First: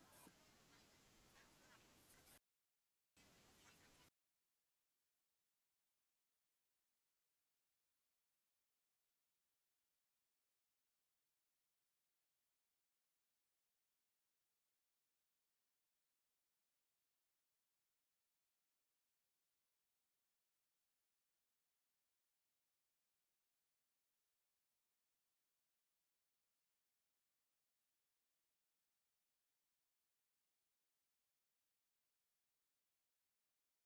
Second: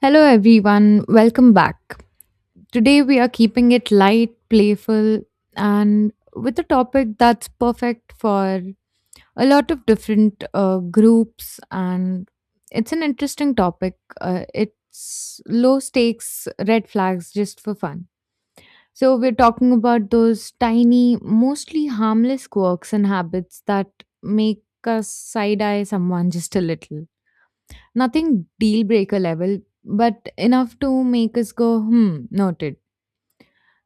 Hello, everyone. Welcome back. Today, we are keeping it light, playful, and with a topic that's perfect for a lot of different groups. And it's an interesting topic. It's low stakes red flags just for fun. So, we're talking about those tiny, mostly harmless quirks and habits that make us side eye someone just a little. Nothing deal breaker level, but enough to make us go, hmm, noted.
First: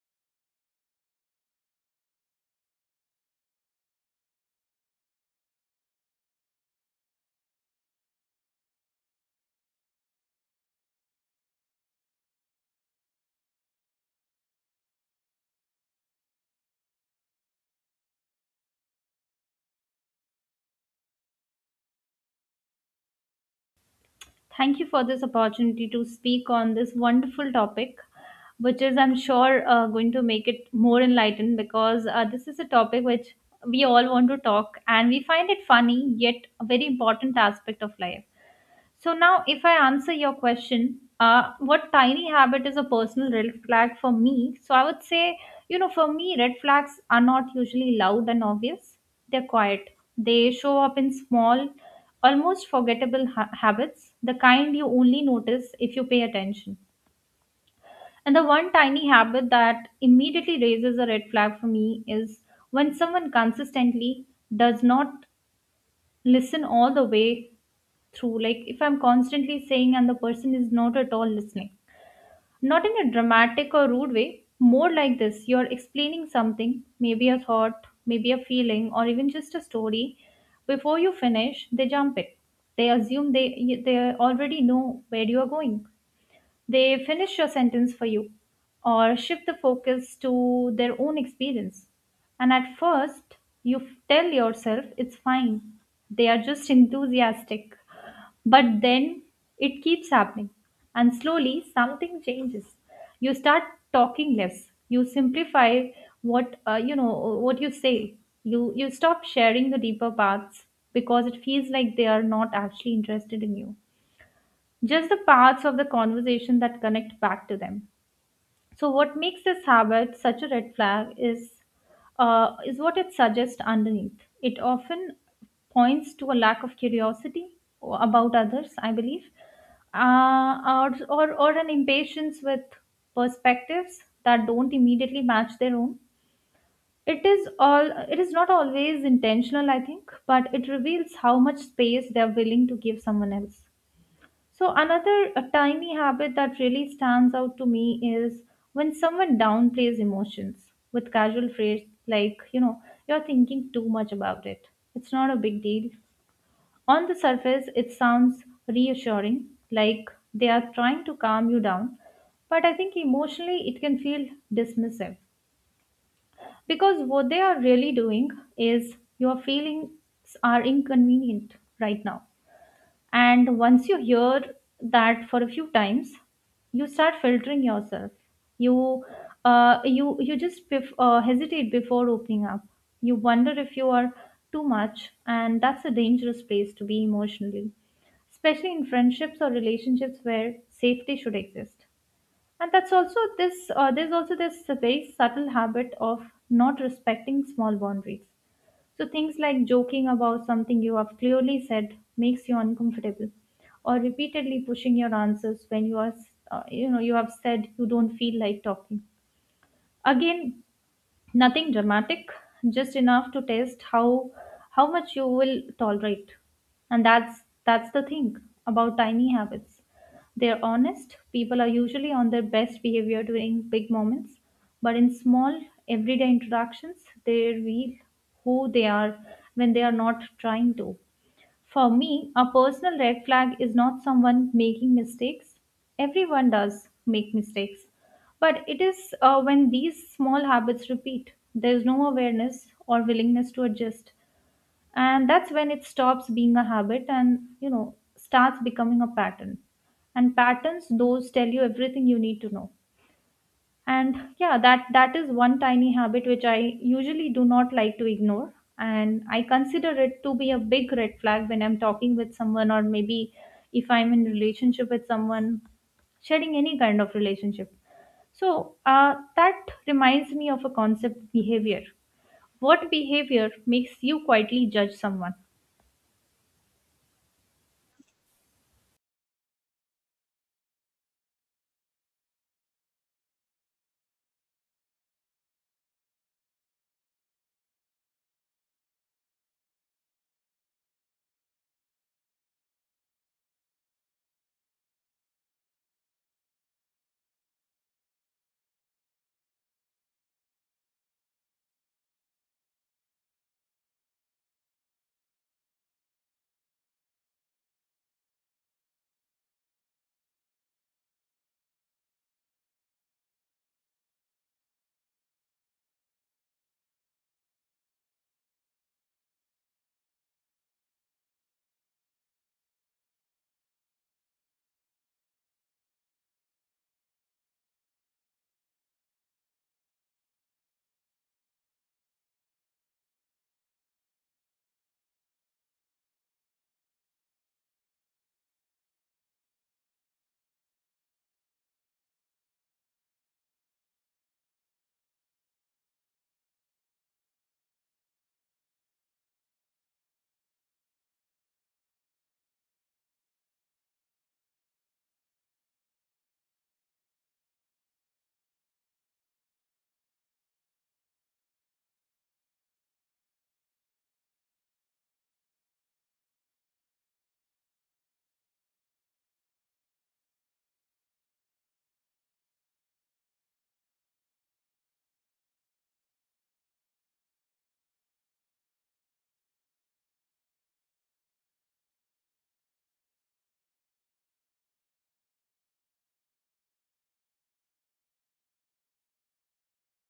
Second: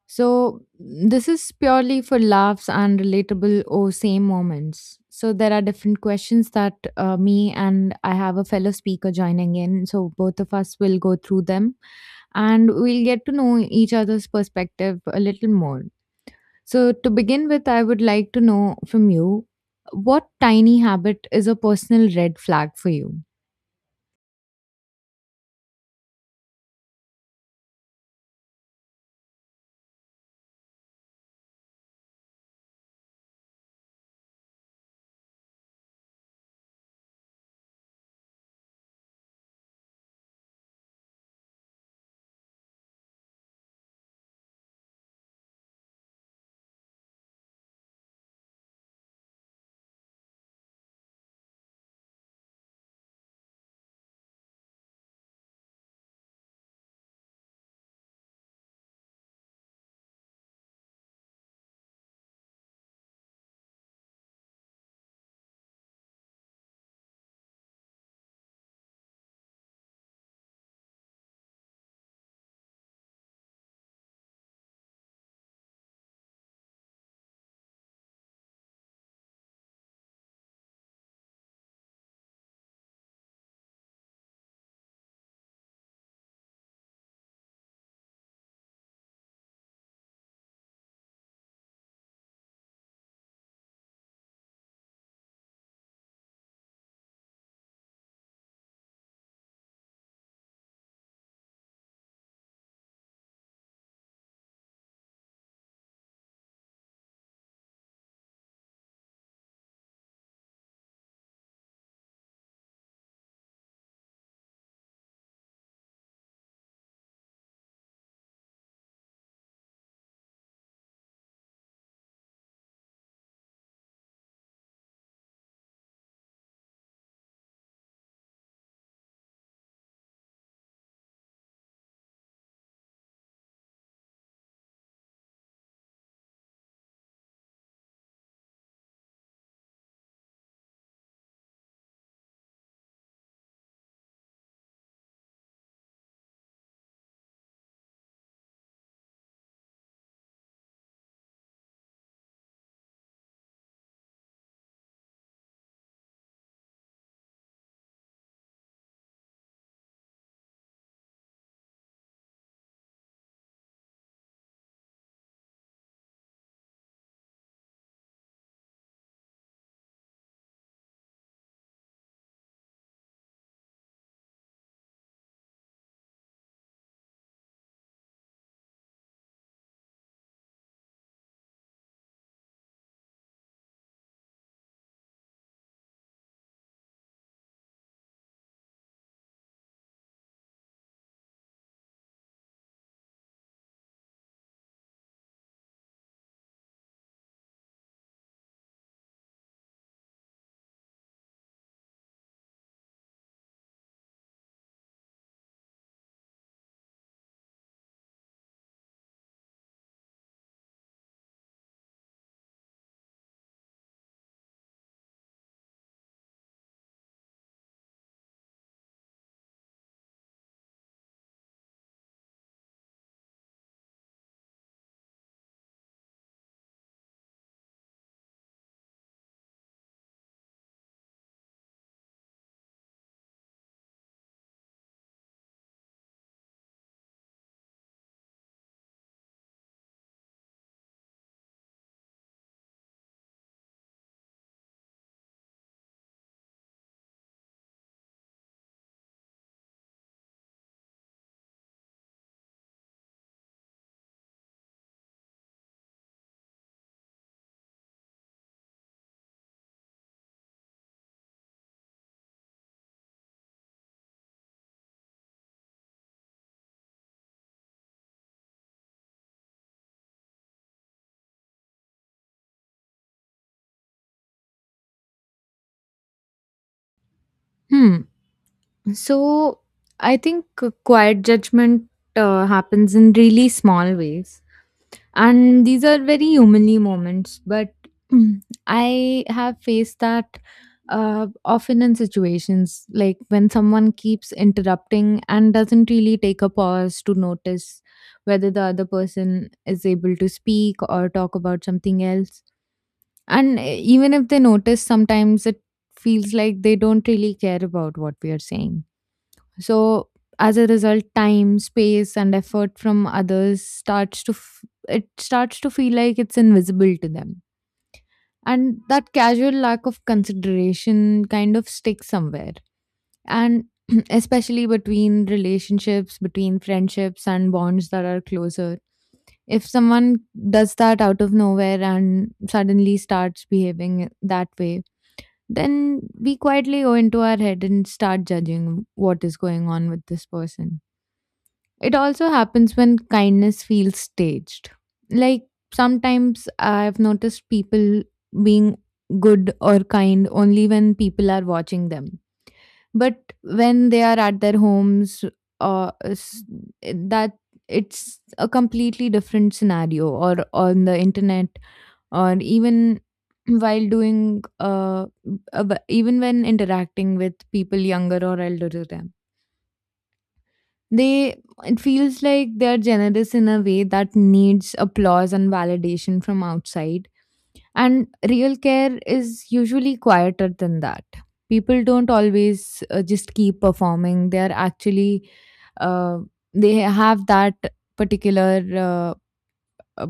So this is purely for laughs and relatable or same moments. So there are different questions that me and I have a fellow speaker joining in. So both of us will go through them and we'll get to know each other's perspective a little more. So to begin with, I would like to know from you, what tiny habit is a personal red flag for you? Thank you for this opportunity to speak on this wonderful topic, which is, I'm sure, going to make it more enlightened because this is a topic which we all want to talk and we find it funny yet a very important aspect of life. So now, if I answer your question, what tiny habit is a personal red flag for me? So I would say, you know, for me, red flags are not usually loud and obvious. They're quiet. They show up in small, almost forgettable habits, the kind you only notice if you pay attention. And the one tiny habit that immediately raises a red flag for me is when someone consistently does not listen all the way through, like if I'm constantly saying and the person is not at all listening, not in a dramatic or rude way, more like this. You're explaining something, maybe a thought, maybe a feeling, or even just a story. Before you finish, they jump it. They assume they already know where you are going. They finish your sentence for you or shift the focus to their own experience. And at first tell yourself it's fine, they are just enthusiastic. But then it keeps happening, and slowly something changes. You start talking less. You simplify what you say. You stop sharing the deeper parts because it feels like they are not actually interested in you. Just the parts of the conversation that connect back to them. So, what makes this habit such a red flag is what it suggests underneath. It often points to a lack of curiosity about others, I believe, or an impatience with perspectives that don't immediately match their own. It is all. It is not always intentional, I think, but it reveals how much space they are willing to give someone else. So, another a tiny habit that really stands out to me is when someone downplays emotions with casual phrase like, you know, you're thinking too much about it. It's not a big deal. On the surface, it sounds reassuring, like they are trying to calm you down. But I think emotionally, it can feel dismissive, because what they are really doing is your feelings are inconvenient right now. And once you hear that for a few times, you start filtering yourself. You, you hesitate before opening up. You wonder if you are too much, and that's a dangerous place to be emotionally, especially in friendships or relationships where safety should exist. And that's also this. There's also this very subtle habit of not respecting small boundaries, so things like joking about something you have clearly said makes you uncomfortable, or repeatedly pushing your answers when you have said you don't feel like talking. Again, nothing dramatic, just enough to test how much you will tolerate. And that's the thing about tiny habits. They're honest. People are usually on their best behavior during big moments, but in small everyday interactions, they reveal who they are when they are not trying to. For me, a personal red flag is not someone making mistakes. Everyone does make mistakes. But it is, when these small habits repeat, there is no awareness or willingness to adjust. And that's when it stops being a habit and, you know, starts becoming a pattern. And patterns, those tell you everything you need to know. And yeah, that that is one tiny habit which I usually do not like to ignore, and I consider it to be a big red flag when I'm talking with someone, or maybe if I'm in relationship with someone, sharing any kind of relationship. So that reminds me of a concept behavior. What behavior makes you quietly judge someone? Hmm. So I think quiet judgment happens in really small ways, and these are very humanly moments. But mm, I have faced that often in situations like when someone keeps interrupting and doesn't really take a pause to notice whether the other person is able to speak or talk about something else. And even if they notice, sometimes it feels like they don't really care about what we are saying. So as a result, time, space, and effort from others it starts to feel like it's invisible to them. And that casual lack of consideration kind of sticks somewhere. And especially between relationships, between friendships and bonds that are closer. If someone does that out of nowhere and suddenly starts behaving that way, then we quietly go into our head and start judging what is going on with this person. It also happens when kindness feels staged. Like sometimes I've noticed people being good or kind only when people are watching them. But when they are at their homes, uh, s- that, it's a completely different scenario, or on the internet, or even while doing even when interacting with people younger or elder to them, they, it feels like they're generous in a way that needs applause and validation from outside. And real care is usually quieter than that. People don't always just keep performing. They're actually, uh, they have that particular uh,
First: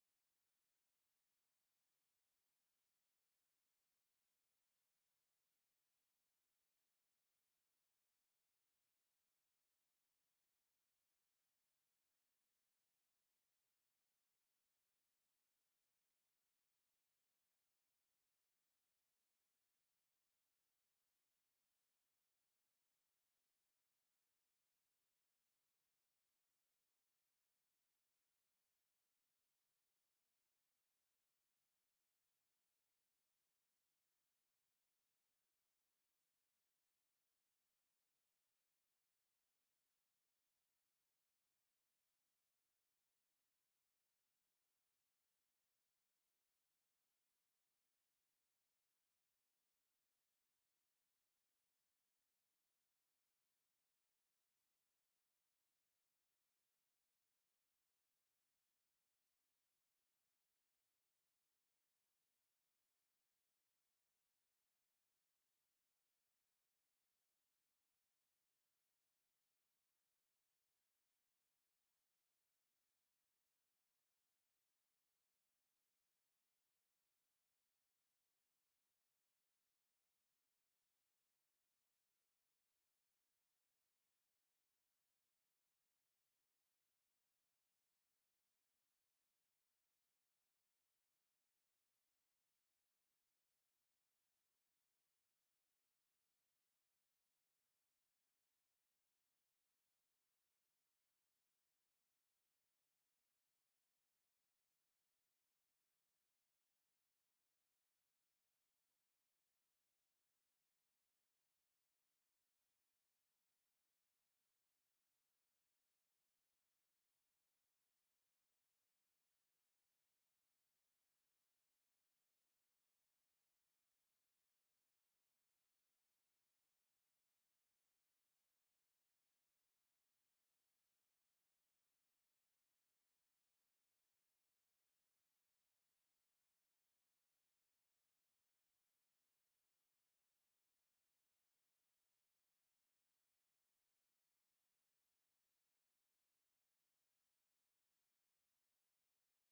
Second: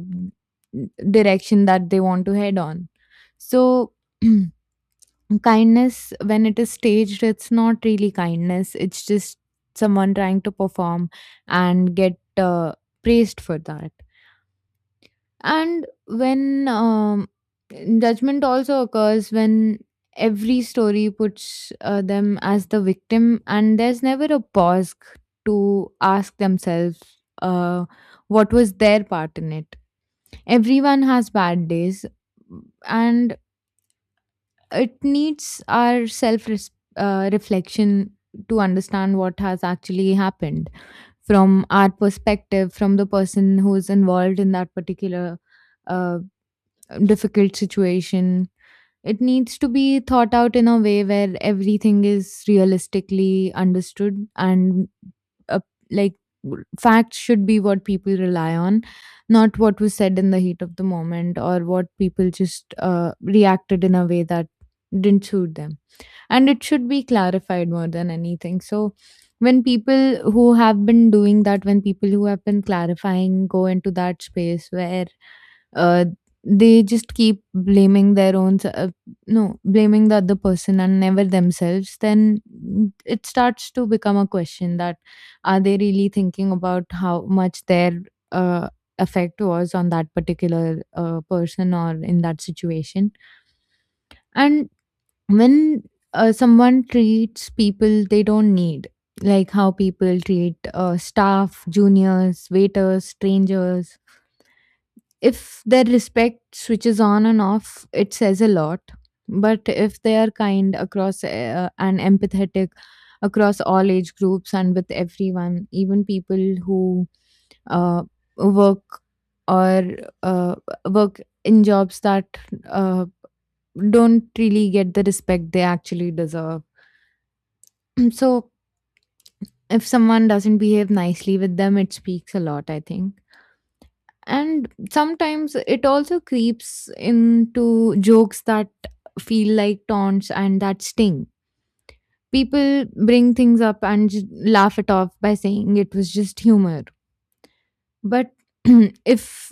direction that they want to head on. So, kindness, when it is staged, it's not really kindness, it's just someone trying to perform and get praised for that. And when judgment also occurs when every story puts them as the victim, and there's never a pause to ask themselves uh, what was their part in it. Everyone has bad days, and it needs our self reflection to understand what has actually happened from our perspective, from the person who is involved in that particular uh, difficult situation. It needs to be thought out in a way where everything is realistically understood, and uh, like, facts should be what people rely on, not what was said in the heat of the moment, or what people just reacted in a way that didn't suit them. And it should be clarified more than anything. So when people who have been doing that, when people who have been clarifying go into that space where uh, they just keep blaming their own s- no blaming the other person and never themselves, then it starts to become a question that, are they really thinking about how much their uh, effect was on that particular person or in that situation? And when someone treats people they don't need, like how people treat staff, juniors, waiters, strangers, if their respect switches on and off, it says a lot. But if they are kind across and empathetic across all age groups and with everyone, even people who uh, work, or uh, work in jobs that uh, don't really get the respect they actually deserve. So if someone doesn't behave nicely with them, it speaks a lot, I think. And sometimes it also creeps into jokes that feel like taunts and that sting. People bring things up and laugh it off by saying it was just humor. But if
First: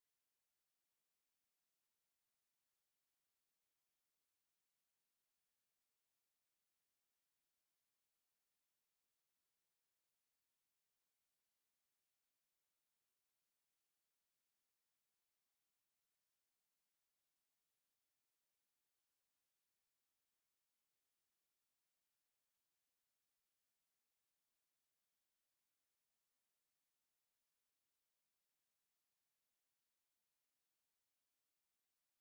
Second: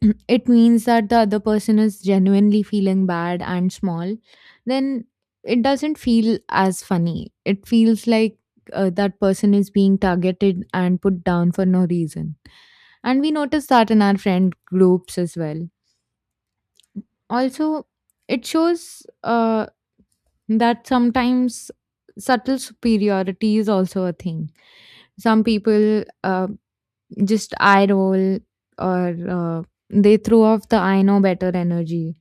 it means that the other person is genuinely feeling bad and small, then it doesn't feel as funny. It feels like that person is being targeted and put down for no reason. And we notice that in our friend groups as well. Also, it shows that sometimes subtle superiority is also a thing. Some people just eye roll, or they throw off the I know better energy.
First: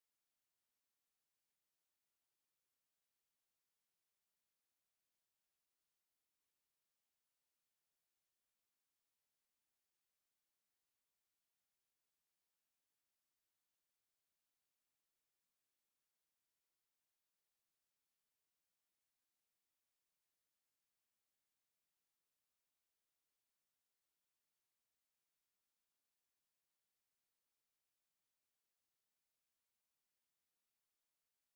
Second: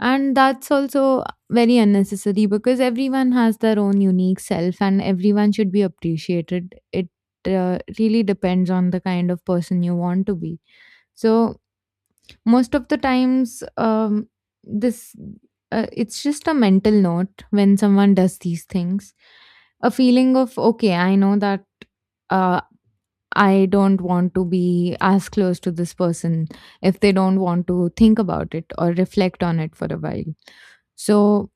And that's also very unnecessary, because everyone has their own unique self and everyone should be appreciated. It really depends on the kind of person you want to be. So, most of the times, this, it's just a mental note when someone does these things. A feeling of okay, I know that uh, I don't want to be as close to this person if they don't want to think about it or reflect on it for a while. So,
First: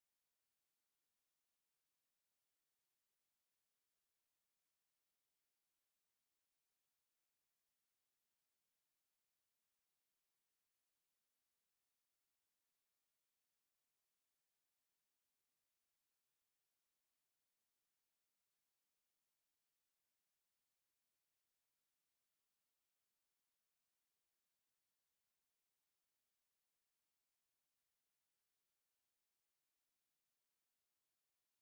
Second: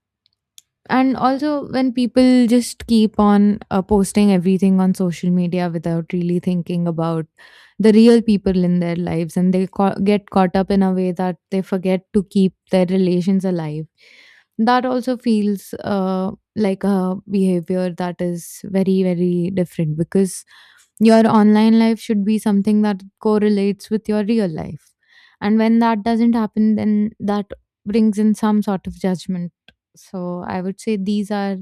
and also when people just keep on posting everything on social media without really thinking about the real people in their lives, and they get caught up in a way that they forget to keep their relations alive, that also feels like a behavior that is very very different, because your online life should be something that correlates with your real life, and when that doesn't happen, then that brings in some sort of judgment. So I would say these are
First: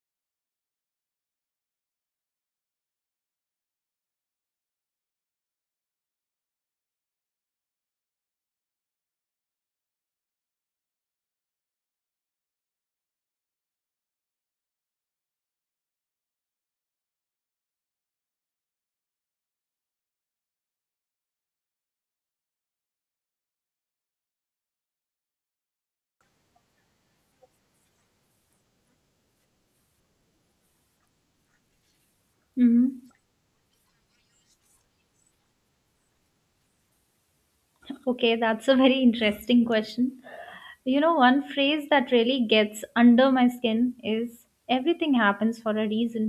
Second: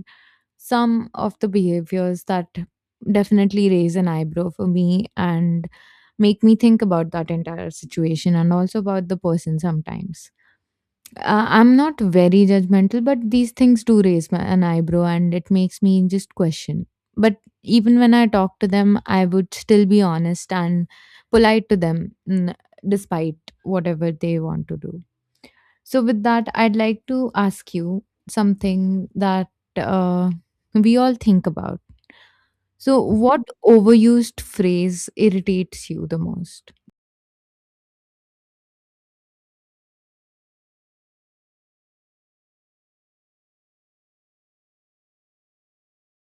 some of the behaviors that definitely raise an eyebrow for me, and make me think about that entire situation and also about the person sometimes. I'm not very judgmental, but these things do raise my, an eyebrow, and it makes me just question. But even when I talk to them, I would still be honest and polite to them, despite whatever they want to do. So, with that, I'd like to ask you something that uh, we all think about. Hmm. So, what overused phrase irritates you the most? Okay, that's a very interesting question. You know, one phrase that really gets under my skin is everything happens for a reason.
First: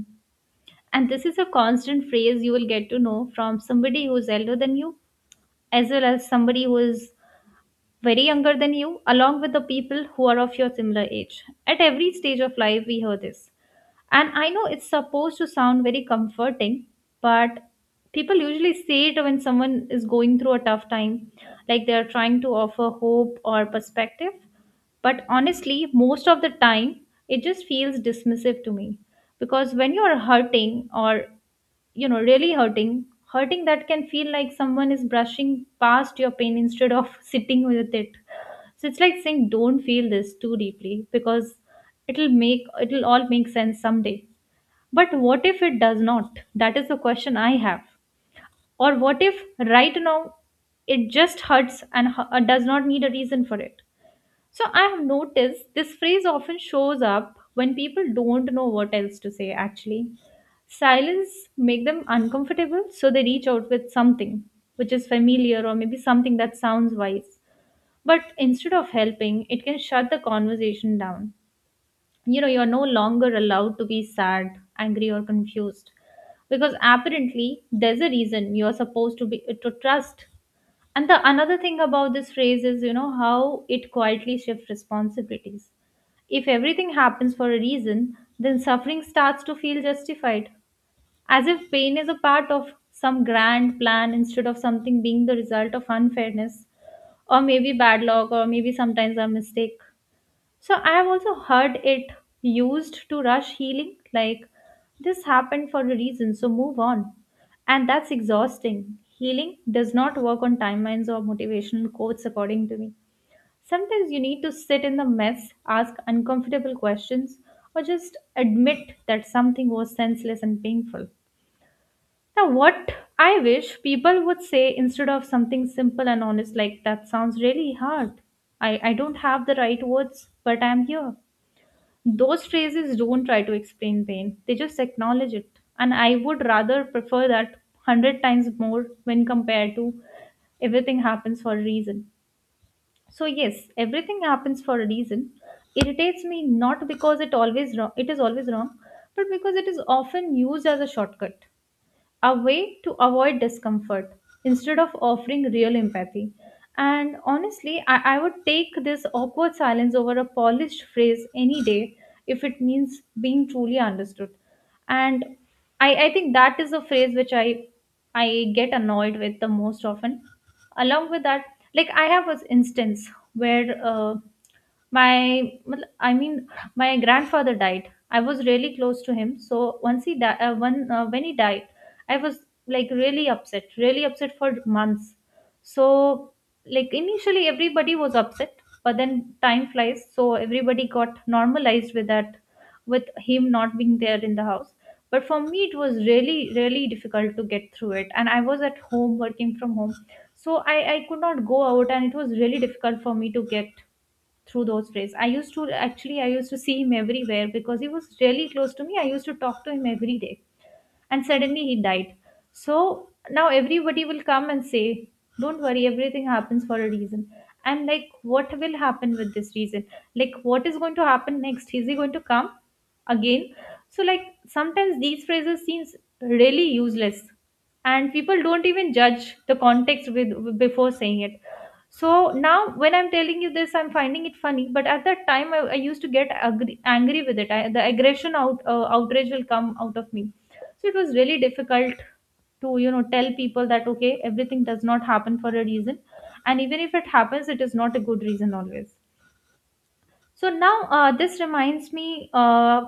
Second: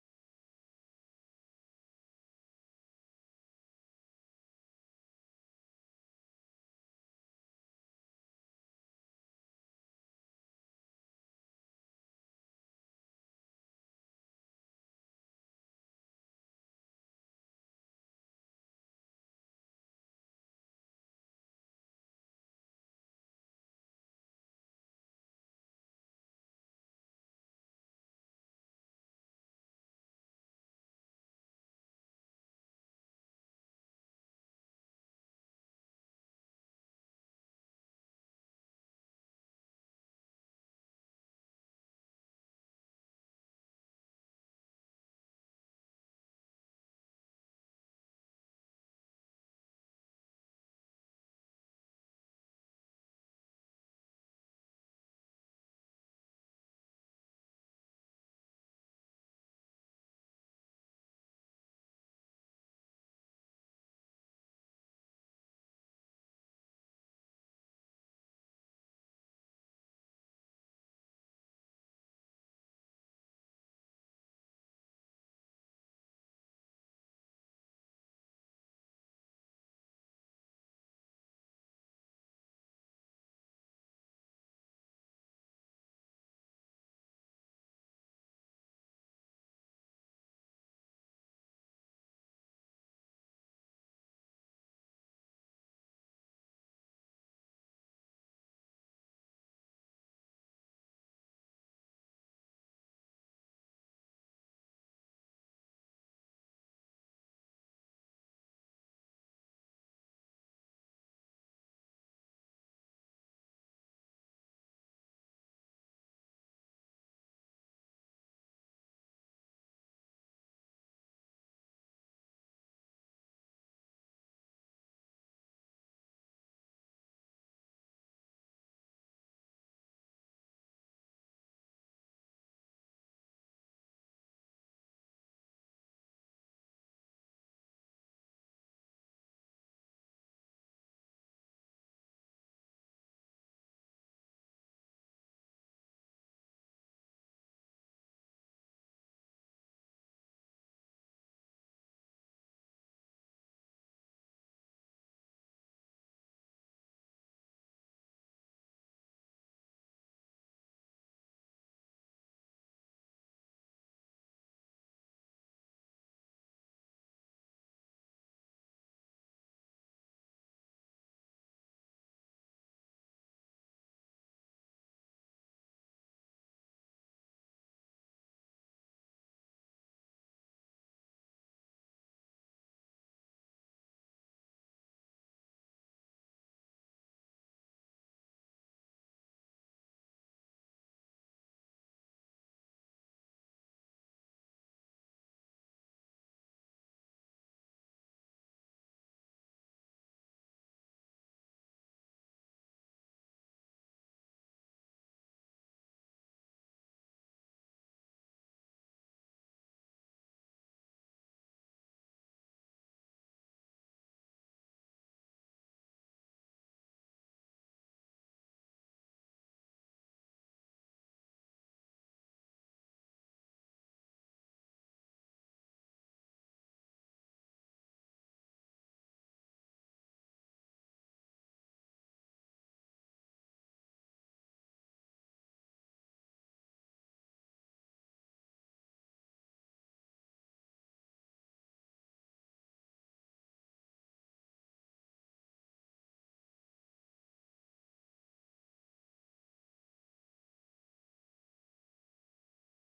And this is a constant phrase you will get to know from somebody who's elder than you, as well as somebody who is very younger than you, along with the people who are of your similar age. At every stage of life, we hear this. And I know it's supposed to sound very comforting, but people usually say it when someone is going through a tough time, like they're trying to offer hope or perspective. But honestly, most of the time, it just feels dismissive to me. Because when you're hurting, or, you know, really hurting, that can feel like someone is brushing past your pain instead of sitting with it. So it's like saying, don't feel this too deeply because it'll all make sense someday. But what if it does not? That is the question I have. Or what if, right now, it just hurts and does not need a reason for it? So I have noticed this phrase often shows up when people don't know what else to say actually. Silence make them uncomfortable, so they reach out with something which is familiar, or maybe something that sounds wise. But instead of helping, it can shut the conversation down. You know, you're no longer allowed to be sad, angry or confused, because apparently there's a reason you're supposed to be to trust. And the another thing about this phrase is, you know, how it quietly shifts responsibilities. If everything happens for a reason, then suffering starts to feel justified, as if pain is a part of some grand plan instead of something being the result of unfairness, or maybe bad luck, or maybe sometimes a mistake. So I've also heard it used to rush healing, like, this happened for a reason, so move on. And that's exhausting. Healing does not work on timelines or motivational quotes, according to me. Sometimes you need to sit in the mess, ask uncomfortable questions, or just admit that something was senseless and painful. Now, what I wish people would say instead of something simple and honest, like, that sounds really hard. I don't have the right words, but I'm here. Those phrases don't try to explain pain, they just acknowledge it. And I would rather prefer that 100 times more when compared to everything happens for a reason. So yes, everything happens for a reason. Irritates me not because it always wrong, it is always wrong, but because it is often used as a shortcut, a way to avoid discomfort instead of offering real empathy. And honestly, I would take this awkward silence over a polished phrase any day if it means being truly understood. And I think that is a phrase which I get annoyed with the most often. Along with that, like, I have an instance where my मतलब, I mean, my grandfather died. I was really close to him, so once he died, when he died, I was like really upset for months. So, like, initially everybody was upset, but then time flies. So, everybody got normalized with that, with him not being there in the house. But for me, it was really, really difficult to get through it. And I was at home working from home. So, I could not go out, and it was really difficult for me to get through those days. I used to see him everywhere because he was really close to me. I used to talk to him every day and suddenly he died. So now everybody will come and say, don't worry, everything happens for a reason. I'm like, what will happen with this reason? Like, what is going to happen next? Is he going to come again? So, like, sometimes these phrases seems really useless, and people don't even judge the context with before saying it. So now, when I'm telling you this, I'm finding it funny. But at that time, I used to get angry, angry with it. I, the aggression out, outrage will come out of me. So it was really difficult to, you know, tell people that, okay, everything does not happen for a reason, and even if it happens, it is not a good reason always. So now, this reminds me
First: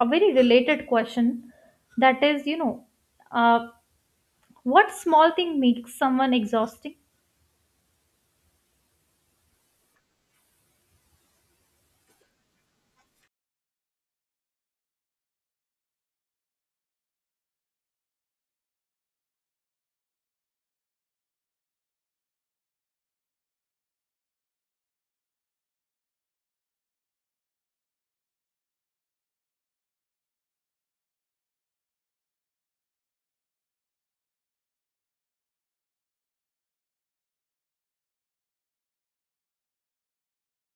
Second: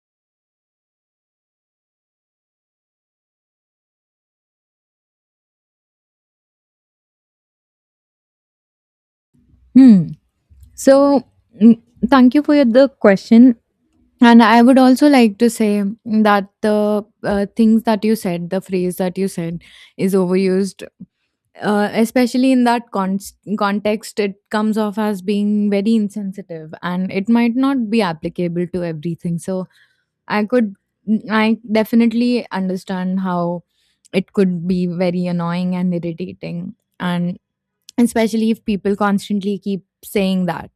a very related question, that is, you know, uh, what small thing makes someone exhausting? Hmm. So, mm, thank you for your, the question. And I would also like to say that the things that you said, the phrase that you said, is overused. Especially in that context, it comes off as being very insensitive and it might not be applicable to everything. So, I could, I definitely understand how it could be very annoying and irritating, and especially if people constantly keep saying that.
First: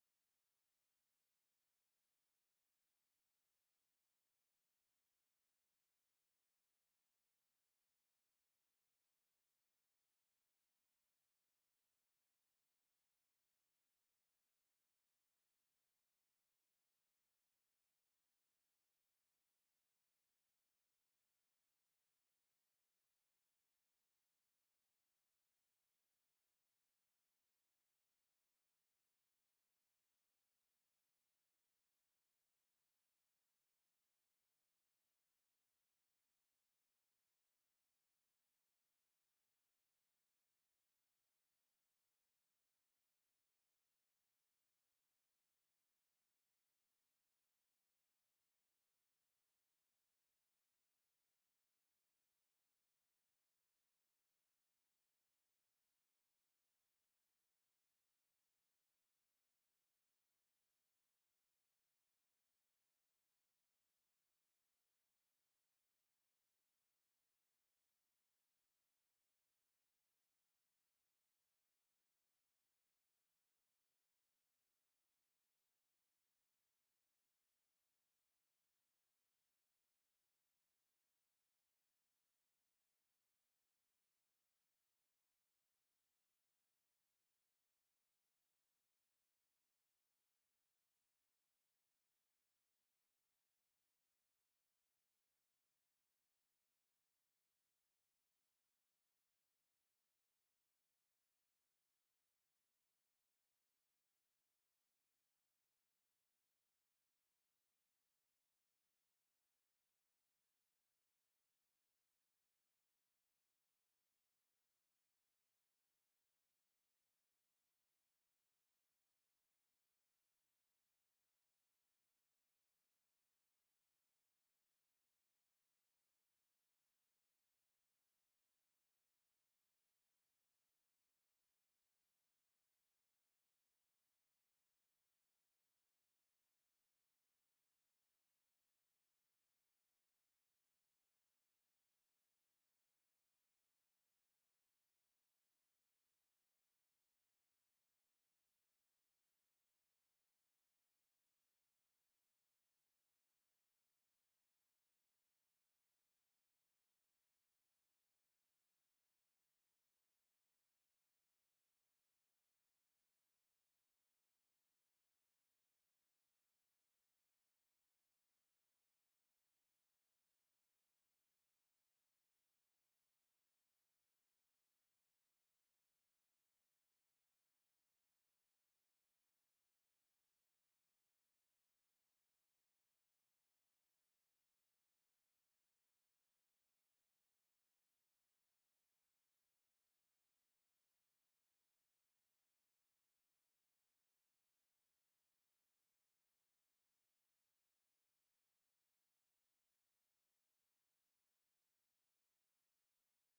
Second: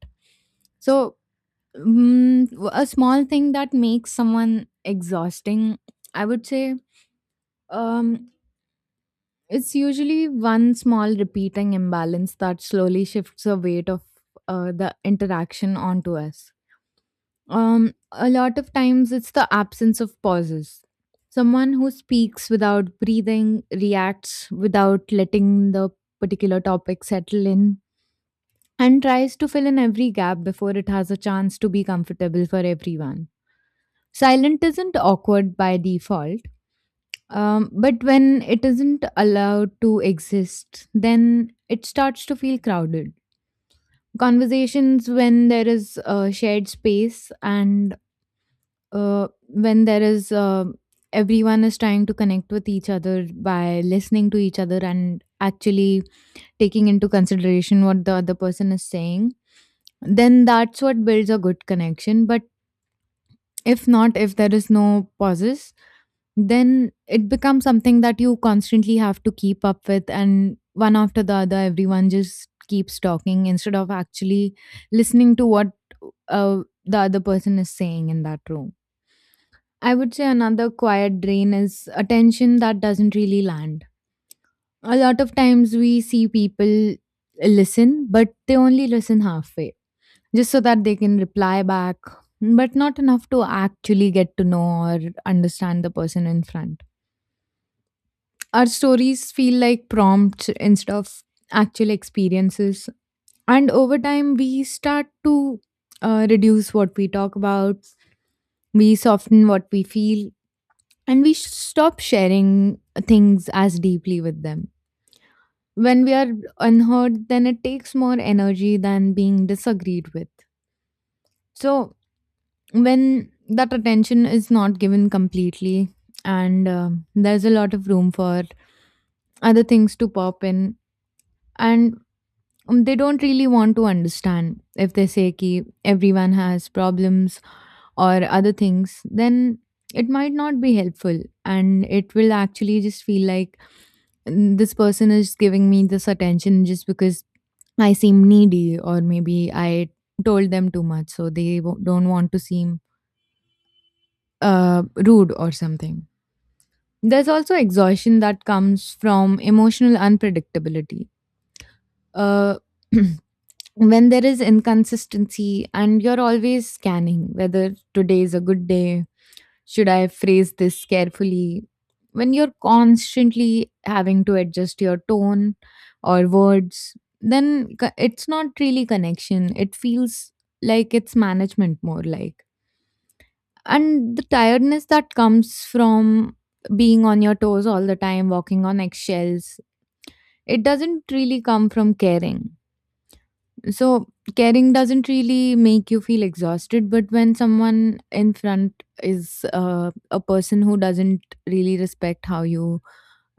So, a small thing that makes someone exhausting, I would say, um it's usually one small repeating imbalance that slowly shifts the weight of the interaction onto us. A lot of times it's the absence of pauses. Someone who speaks without breathing, reacts without letting the particular topic settle in, and tries to fill in every gap before it has a chance to be comfortable for everyone. Silent isn't awkward by default, but when it isn't allowed to exist, then it starts to feel crowded. Conversations, when there is a shared space, and when there is everyone is trying to connect with each other by listening to each other and actually taking into consideration what the other person is saying, then that's what builds a good connection. But if not, if there is no pauses, then it becomes something that you constantly have to keep up with, and one after the other everyone just keeps talking instead of actually listening to what uh, the other person is saying in that room. I would say another quiet drain is attention that doesn't really land. A lot of times we see people listen, but they only listen halfway, just so that they can reply back, but not enough to actually get to know or understand the person in front. Our stories feel like prompts instead of actual experiences. And over time, we start to reduce what we talk about, we soften what we feel, and we stop sharing things as deeply with them. When we are unheard, then it takes more energy than being disagreed with. So, when that attention is not given completely, and there's a lot of room for other things to pop in, and they don't really want to understand, if they say ki everyone has problems or other things, then it might not be helpful and it will actually just feel like this person is giving me this attention just because I seem needy, or maybe I told them too much, so they don't want to seem rude or something. There's also exhaustion that comes from emotional unpredictability. Uh, when there is inconsistency and you're always scanning whether today is a good day, should I phrase this carefully? When you're constantly having to adjust your tone or words, then it's not really connection. It feels like it's management more like. And the tiredness that comes from being on your toes all the time, walking on eggshells, it doesn't really come from caring. So caring doesn't really make you feel exhausted, but when someone in front is a person who doesn't really respect how you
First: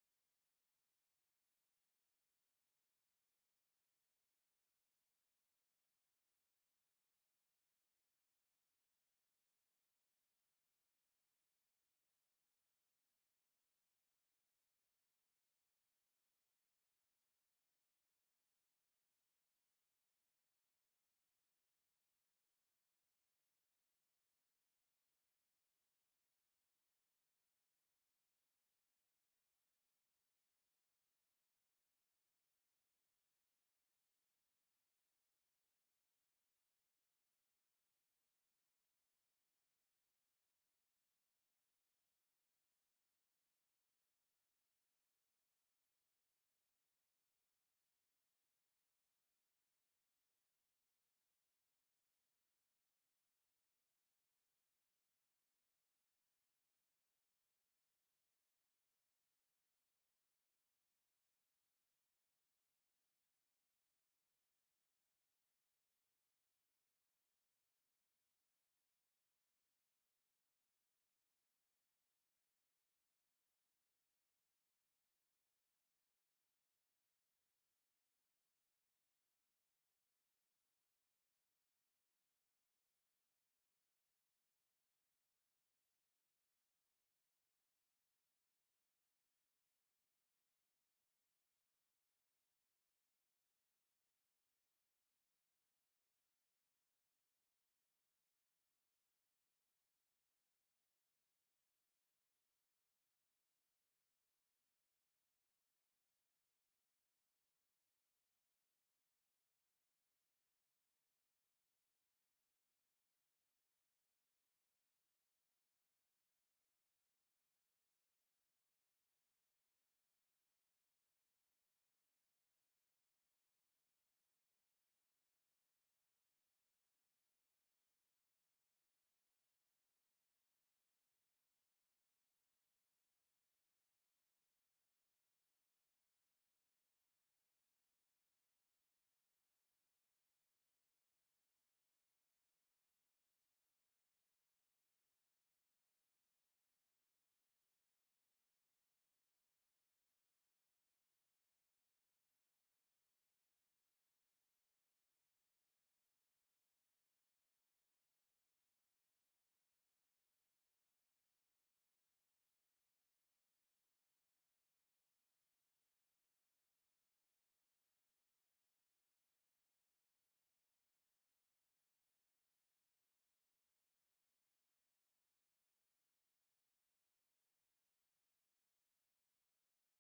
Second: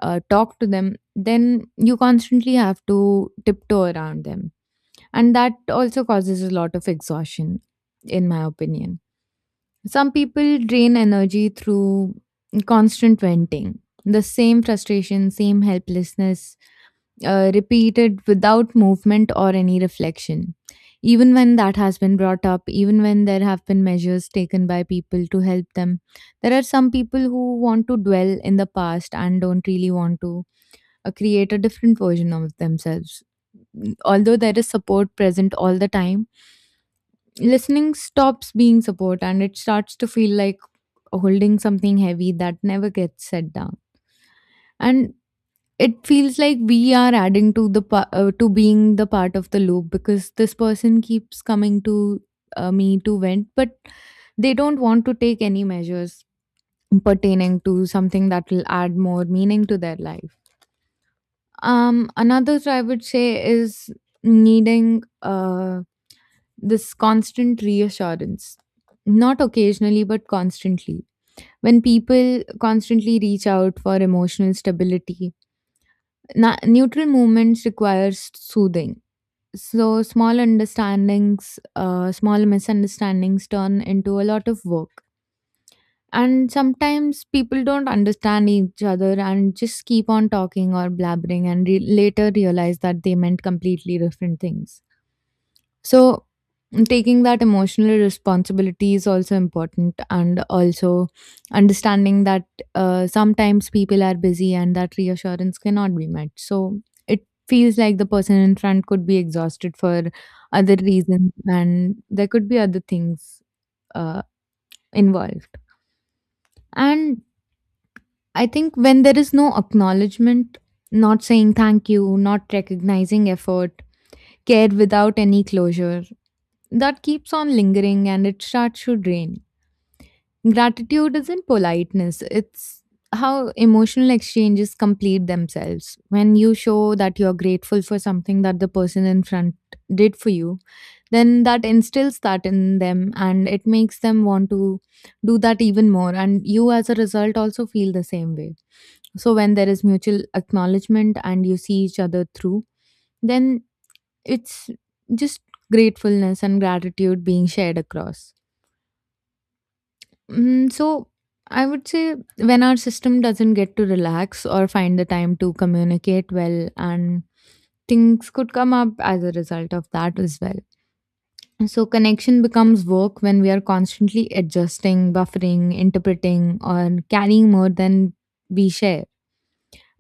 talk to them, then you constantly have to tiptoe around them. And that also causes a lot of exhaustion, in my opinion. Some people drain energy through constant venting, the same frustration, same helplessness, repeated without movement or any reflection. Even when that has been brought up, even when there have been measures taken by people to help them, there are some people who want to dwell in the past and don't really want to create a different version of themselves. Although there is support present all the time, listening stops being support and it starts to feel like holding something heavy that never gets set down, and it feels like we are adding to the to being the part of the loop because this person keeps coming to me to vent, but they don't want to take any measures pertaining to something that will add more meaning to their life. Another I would say is needing this constant reassurance, not occasionally but constantly. When people constantly reach out for emotional stability, neutral movements requires soothing. So small understandings, small misunderstandings turn into a lot of work. And sometimes people don't understand each other and just keep on talking or blabbering and later realize that they meant completely different things. So, taking that emotional responsibility is also important, and also understanding that sometimes people are busy and that reassurance cannot be met. So, it feels like the person in front could be exhausted for other reasons, and there could be other things uh, involved. And I think when there is no acknowledgement, not saying thank you, not recognizing effort, care without any closure, that keeps on lingering and it starts to drain. Gratitude isn't politeness, it's how emotional exchanges complete themselves. When you show that you're grateful for something that the person in front did for you, then that instills that in them and it makes them want to do that even more. And you, as a result, also feel the same way. So, when there is mutual acknowledgement and you see each other through, then it's just gratefulness and gratitude being shared across. Mm, so I would say when our system doesn't get to relax or find the time to communicate well, and things could come up as a result of that as well. So connection becomes work when we are constantly adjusting, buffering, interpreting, or carrying more than we share.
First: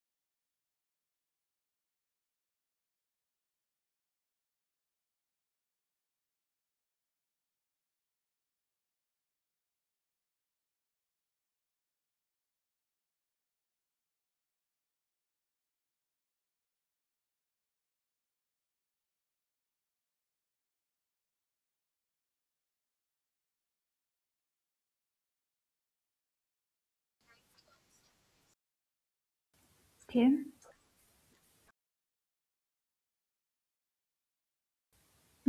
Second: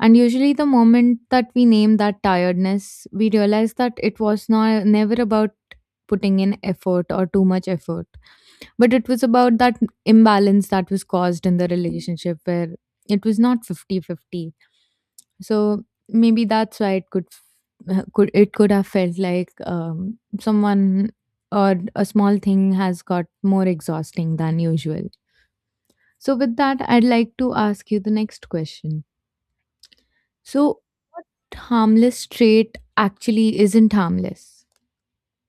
And usually, the moment that we name that tiredness, we realize that it was not never about putting in effort or too much effort, but it was about that imbalance that was caused in the relationship where it was not fifty-fifty. So maybe that's why it could, f- could it could have felt like someone or a small thing has got more exhausting than usual. So, with that, I'd like to ask you the next question. Okay. So, what harmless trait actually isn't harmless?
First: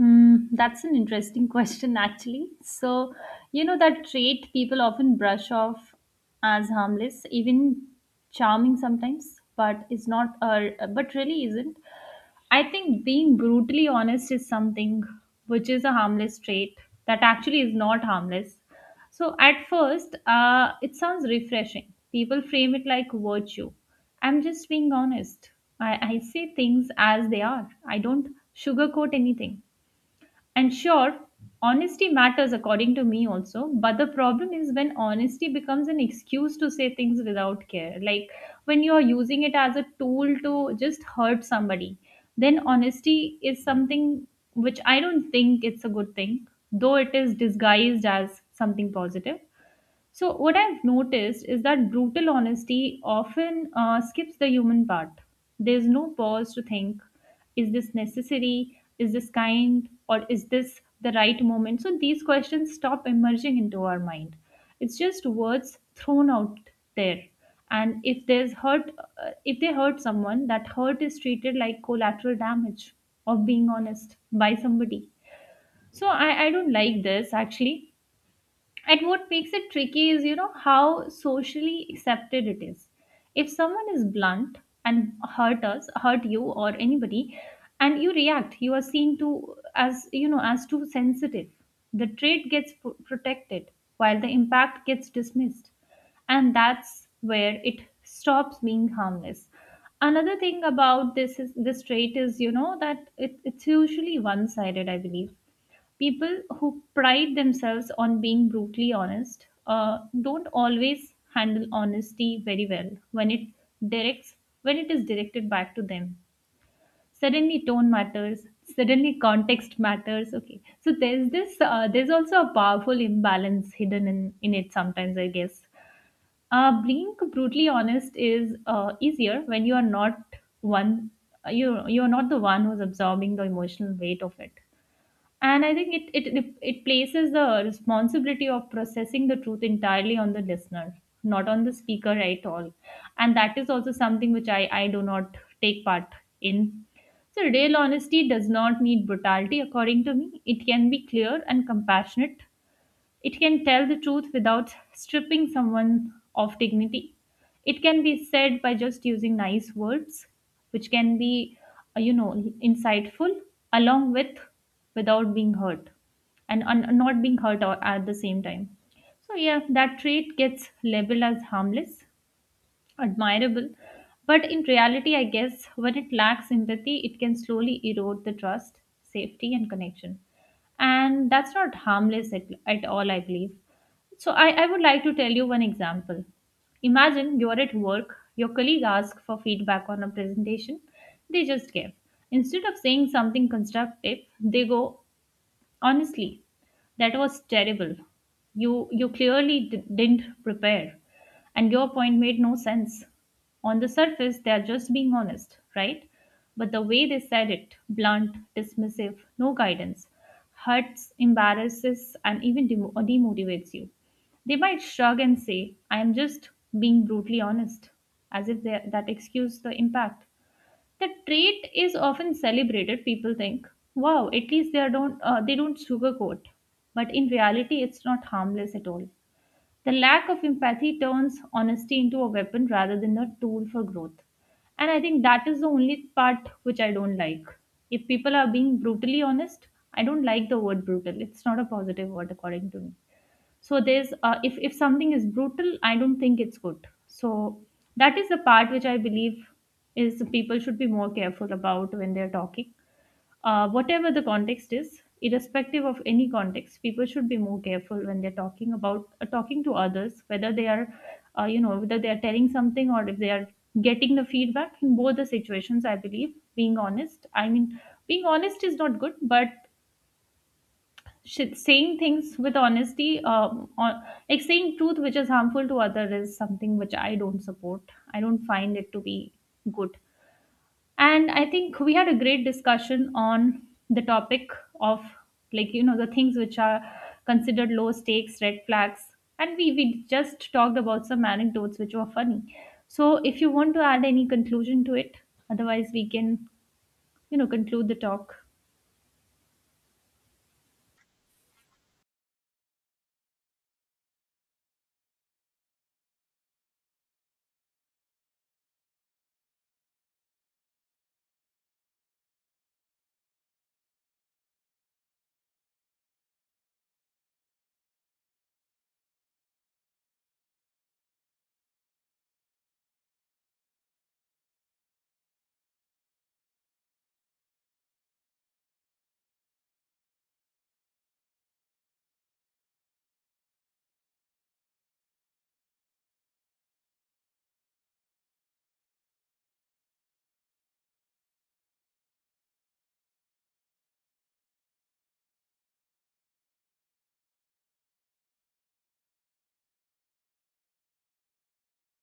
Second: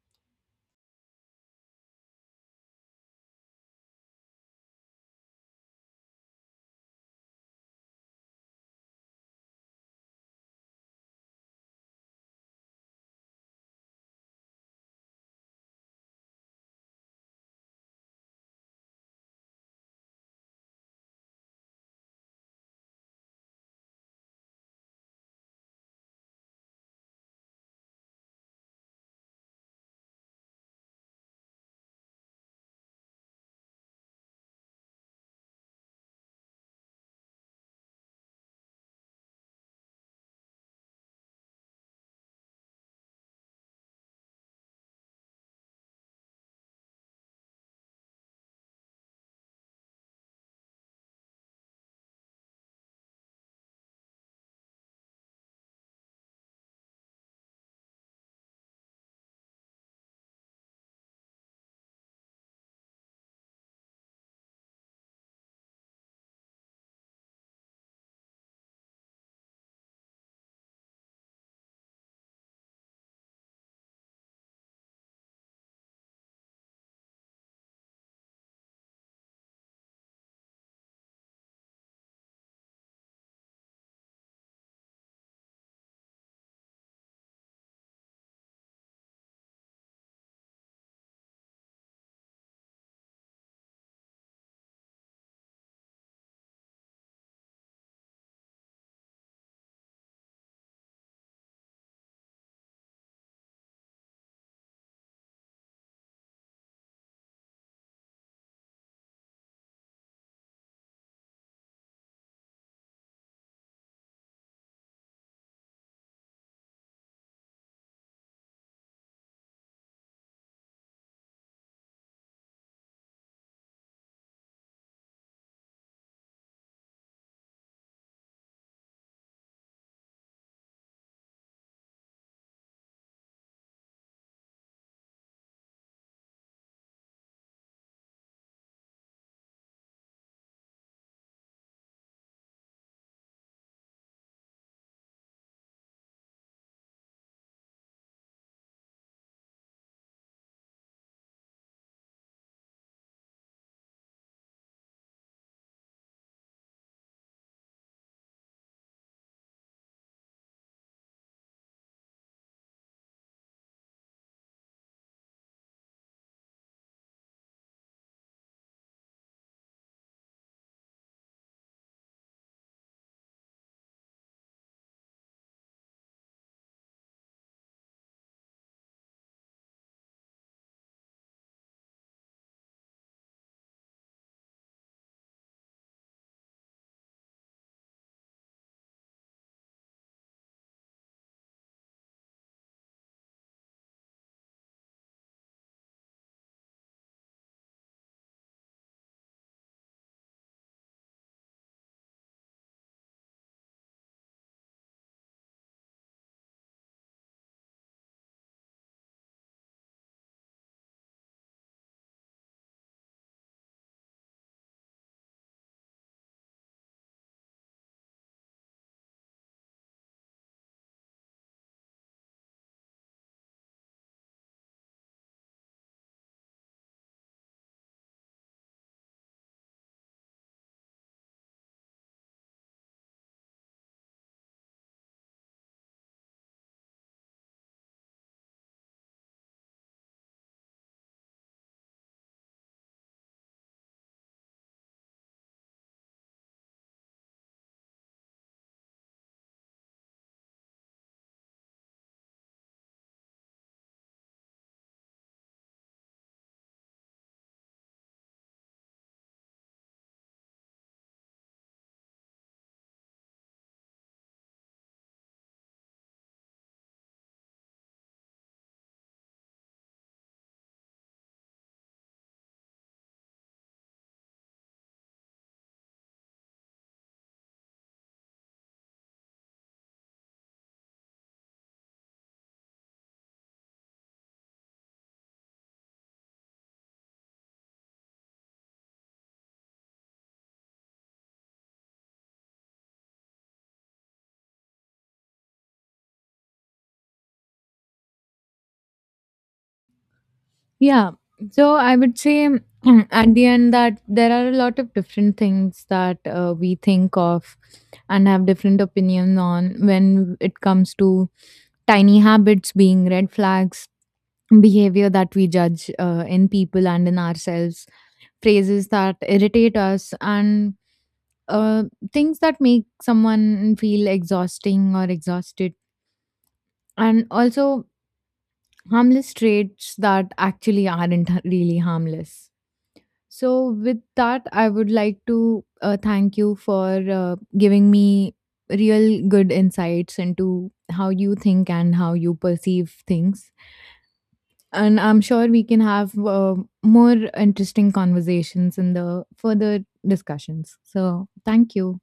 Mm, that's an interesting question, actually. So, you know, that trait people often brush off as harmless, even charming sometimes, but is not, or but really isn't. I think being brutally honest is something which is a harmless trait that actually is not harmless. So, at first, it sounds refreshing. People frame it like virtue. I'm just being honest. I say things as they are. I don't sugarcoat anything, and sure, honesty matters according to me also, but the problem is when honesty becomes an excuse to say things without care. Like when you're using it as a tool to just hurt somebody, then honesty is something which I don't think it's a good thing, though it is disguised as something positive. So, what I've noticed is that brutal honesty often skips the human part. There's no pause to think, is this necessary? Is this kind? Or is this the right moment? So, these questions stop emerging into our mind. It's just words thrown out there. And if there's hurt, if they hurt someone, that hurt is treated like collateral damage of being honest by somebody. So, I don't like this actually, and what makes it tricky is, you know, how socially accepted it is. If someone is blunt and hurt us, hurt you or anybody, and you react, you are seen to as, you know, as too sensitive. The trait gets protected while the impact gets dismissed, and that's where it stops being harmless. Another thing about this is this trait is, you know, that it's usually one-sided, I believe. People who pride themselves on being brutally honest don't always handle honesty very well when it directs when it is directed back to them. Suddenly tone matters, suddenly context matters. Okay, so there's this, there's also a powerful imbalance hidden in it sometimes, I guess. Being brutally honest is easier when you are not one you're not the one who's absorbing the emotional weight of it. And I think it places the responsibility of processing the truth entirely on the listener, not on the speaker at all. And that is also something which I do not take part in. So real honesty does not need brutality. According to me, it can be clear and compassionate. It can tell the truth without stripping someone of dignity. It can be said by just using nice words, which can be, uh, you know, insightful, along with without being hurt and not being hurt at the same time. So, yeah, that trait gets labeled as harmless, admirable. But in reality, I guess when it lacks empathy, it can slowly erode the trust, safety, and connection. And that's not harmless at all, I believe. So, I would like to tell you one example. Imagine you're at work, your colleague asks for feedback on a presentation, they just give. Instead of saying something constructive, they go, honestly, that was terrible. You clearly didn't prepare, and your point made no sense. On the surface, they are just being honest, right? But the way they said it, blunt, dismissive, no guidance, hurts, embarrasses, and even demotivates you. They might shrug and say, I am just being brutally honest, as if they, that excused the impact. The trait is often celebrated. People think, "Wow, at least they are don't they don't sugarcoat." But in reality, it's not harmless at all. The lack of empathy turns honesty into a weapon rather than a tool for growth. And I think that is the only part which I don't like. If people are being brutally honest, I don't like the word brutal. It's not a positive word according to me. So there's if something is brutal, I don't think it's good. So that is the part which I believe is people should be more careful about when they're talking, whatever the context is. Irrespective of any context, people should be more careful when they're talking about talking to others, whether they are whether they are telling something or if they are getting the feedback. In both the situations, I believe being honest, I mean being honest is not good, but saying things with honesty on, like saying truth which is harmful to other is something which I don't support. I don't find it to be good. And I think we had a great discussion on the topic of, like, you know, the things which are considered low stakes red flags, and we just talked about some anecdotes which were funny. So if you want to add any conclusion to it, otherwise we can, you know, conclude the talk. Yeah. So, I would say at the end that there are a lot of different things that we think of and have different opinions on when it comes to tiny habits being red flags, behavior that we judge in people and in ourselves, phrases that irritate us, and uh, things that make someone feel exhausting or exhausted, and also harmless traits that actually aren't really harmless. So, with that, I would like to thank you for giving me real good insights into how you think and how you perceive things, and I'm sure we can have more interesting conversations in the further discussions. So, thank you.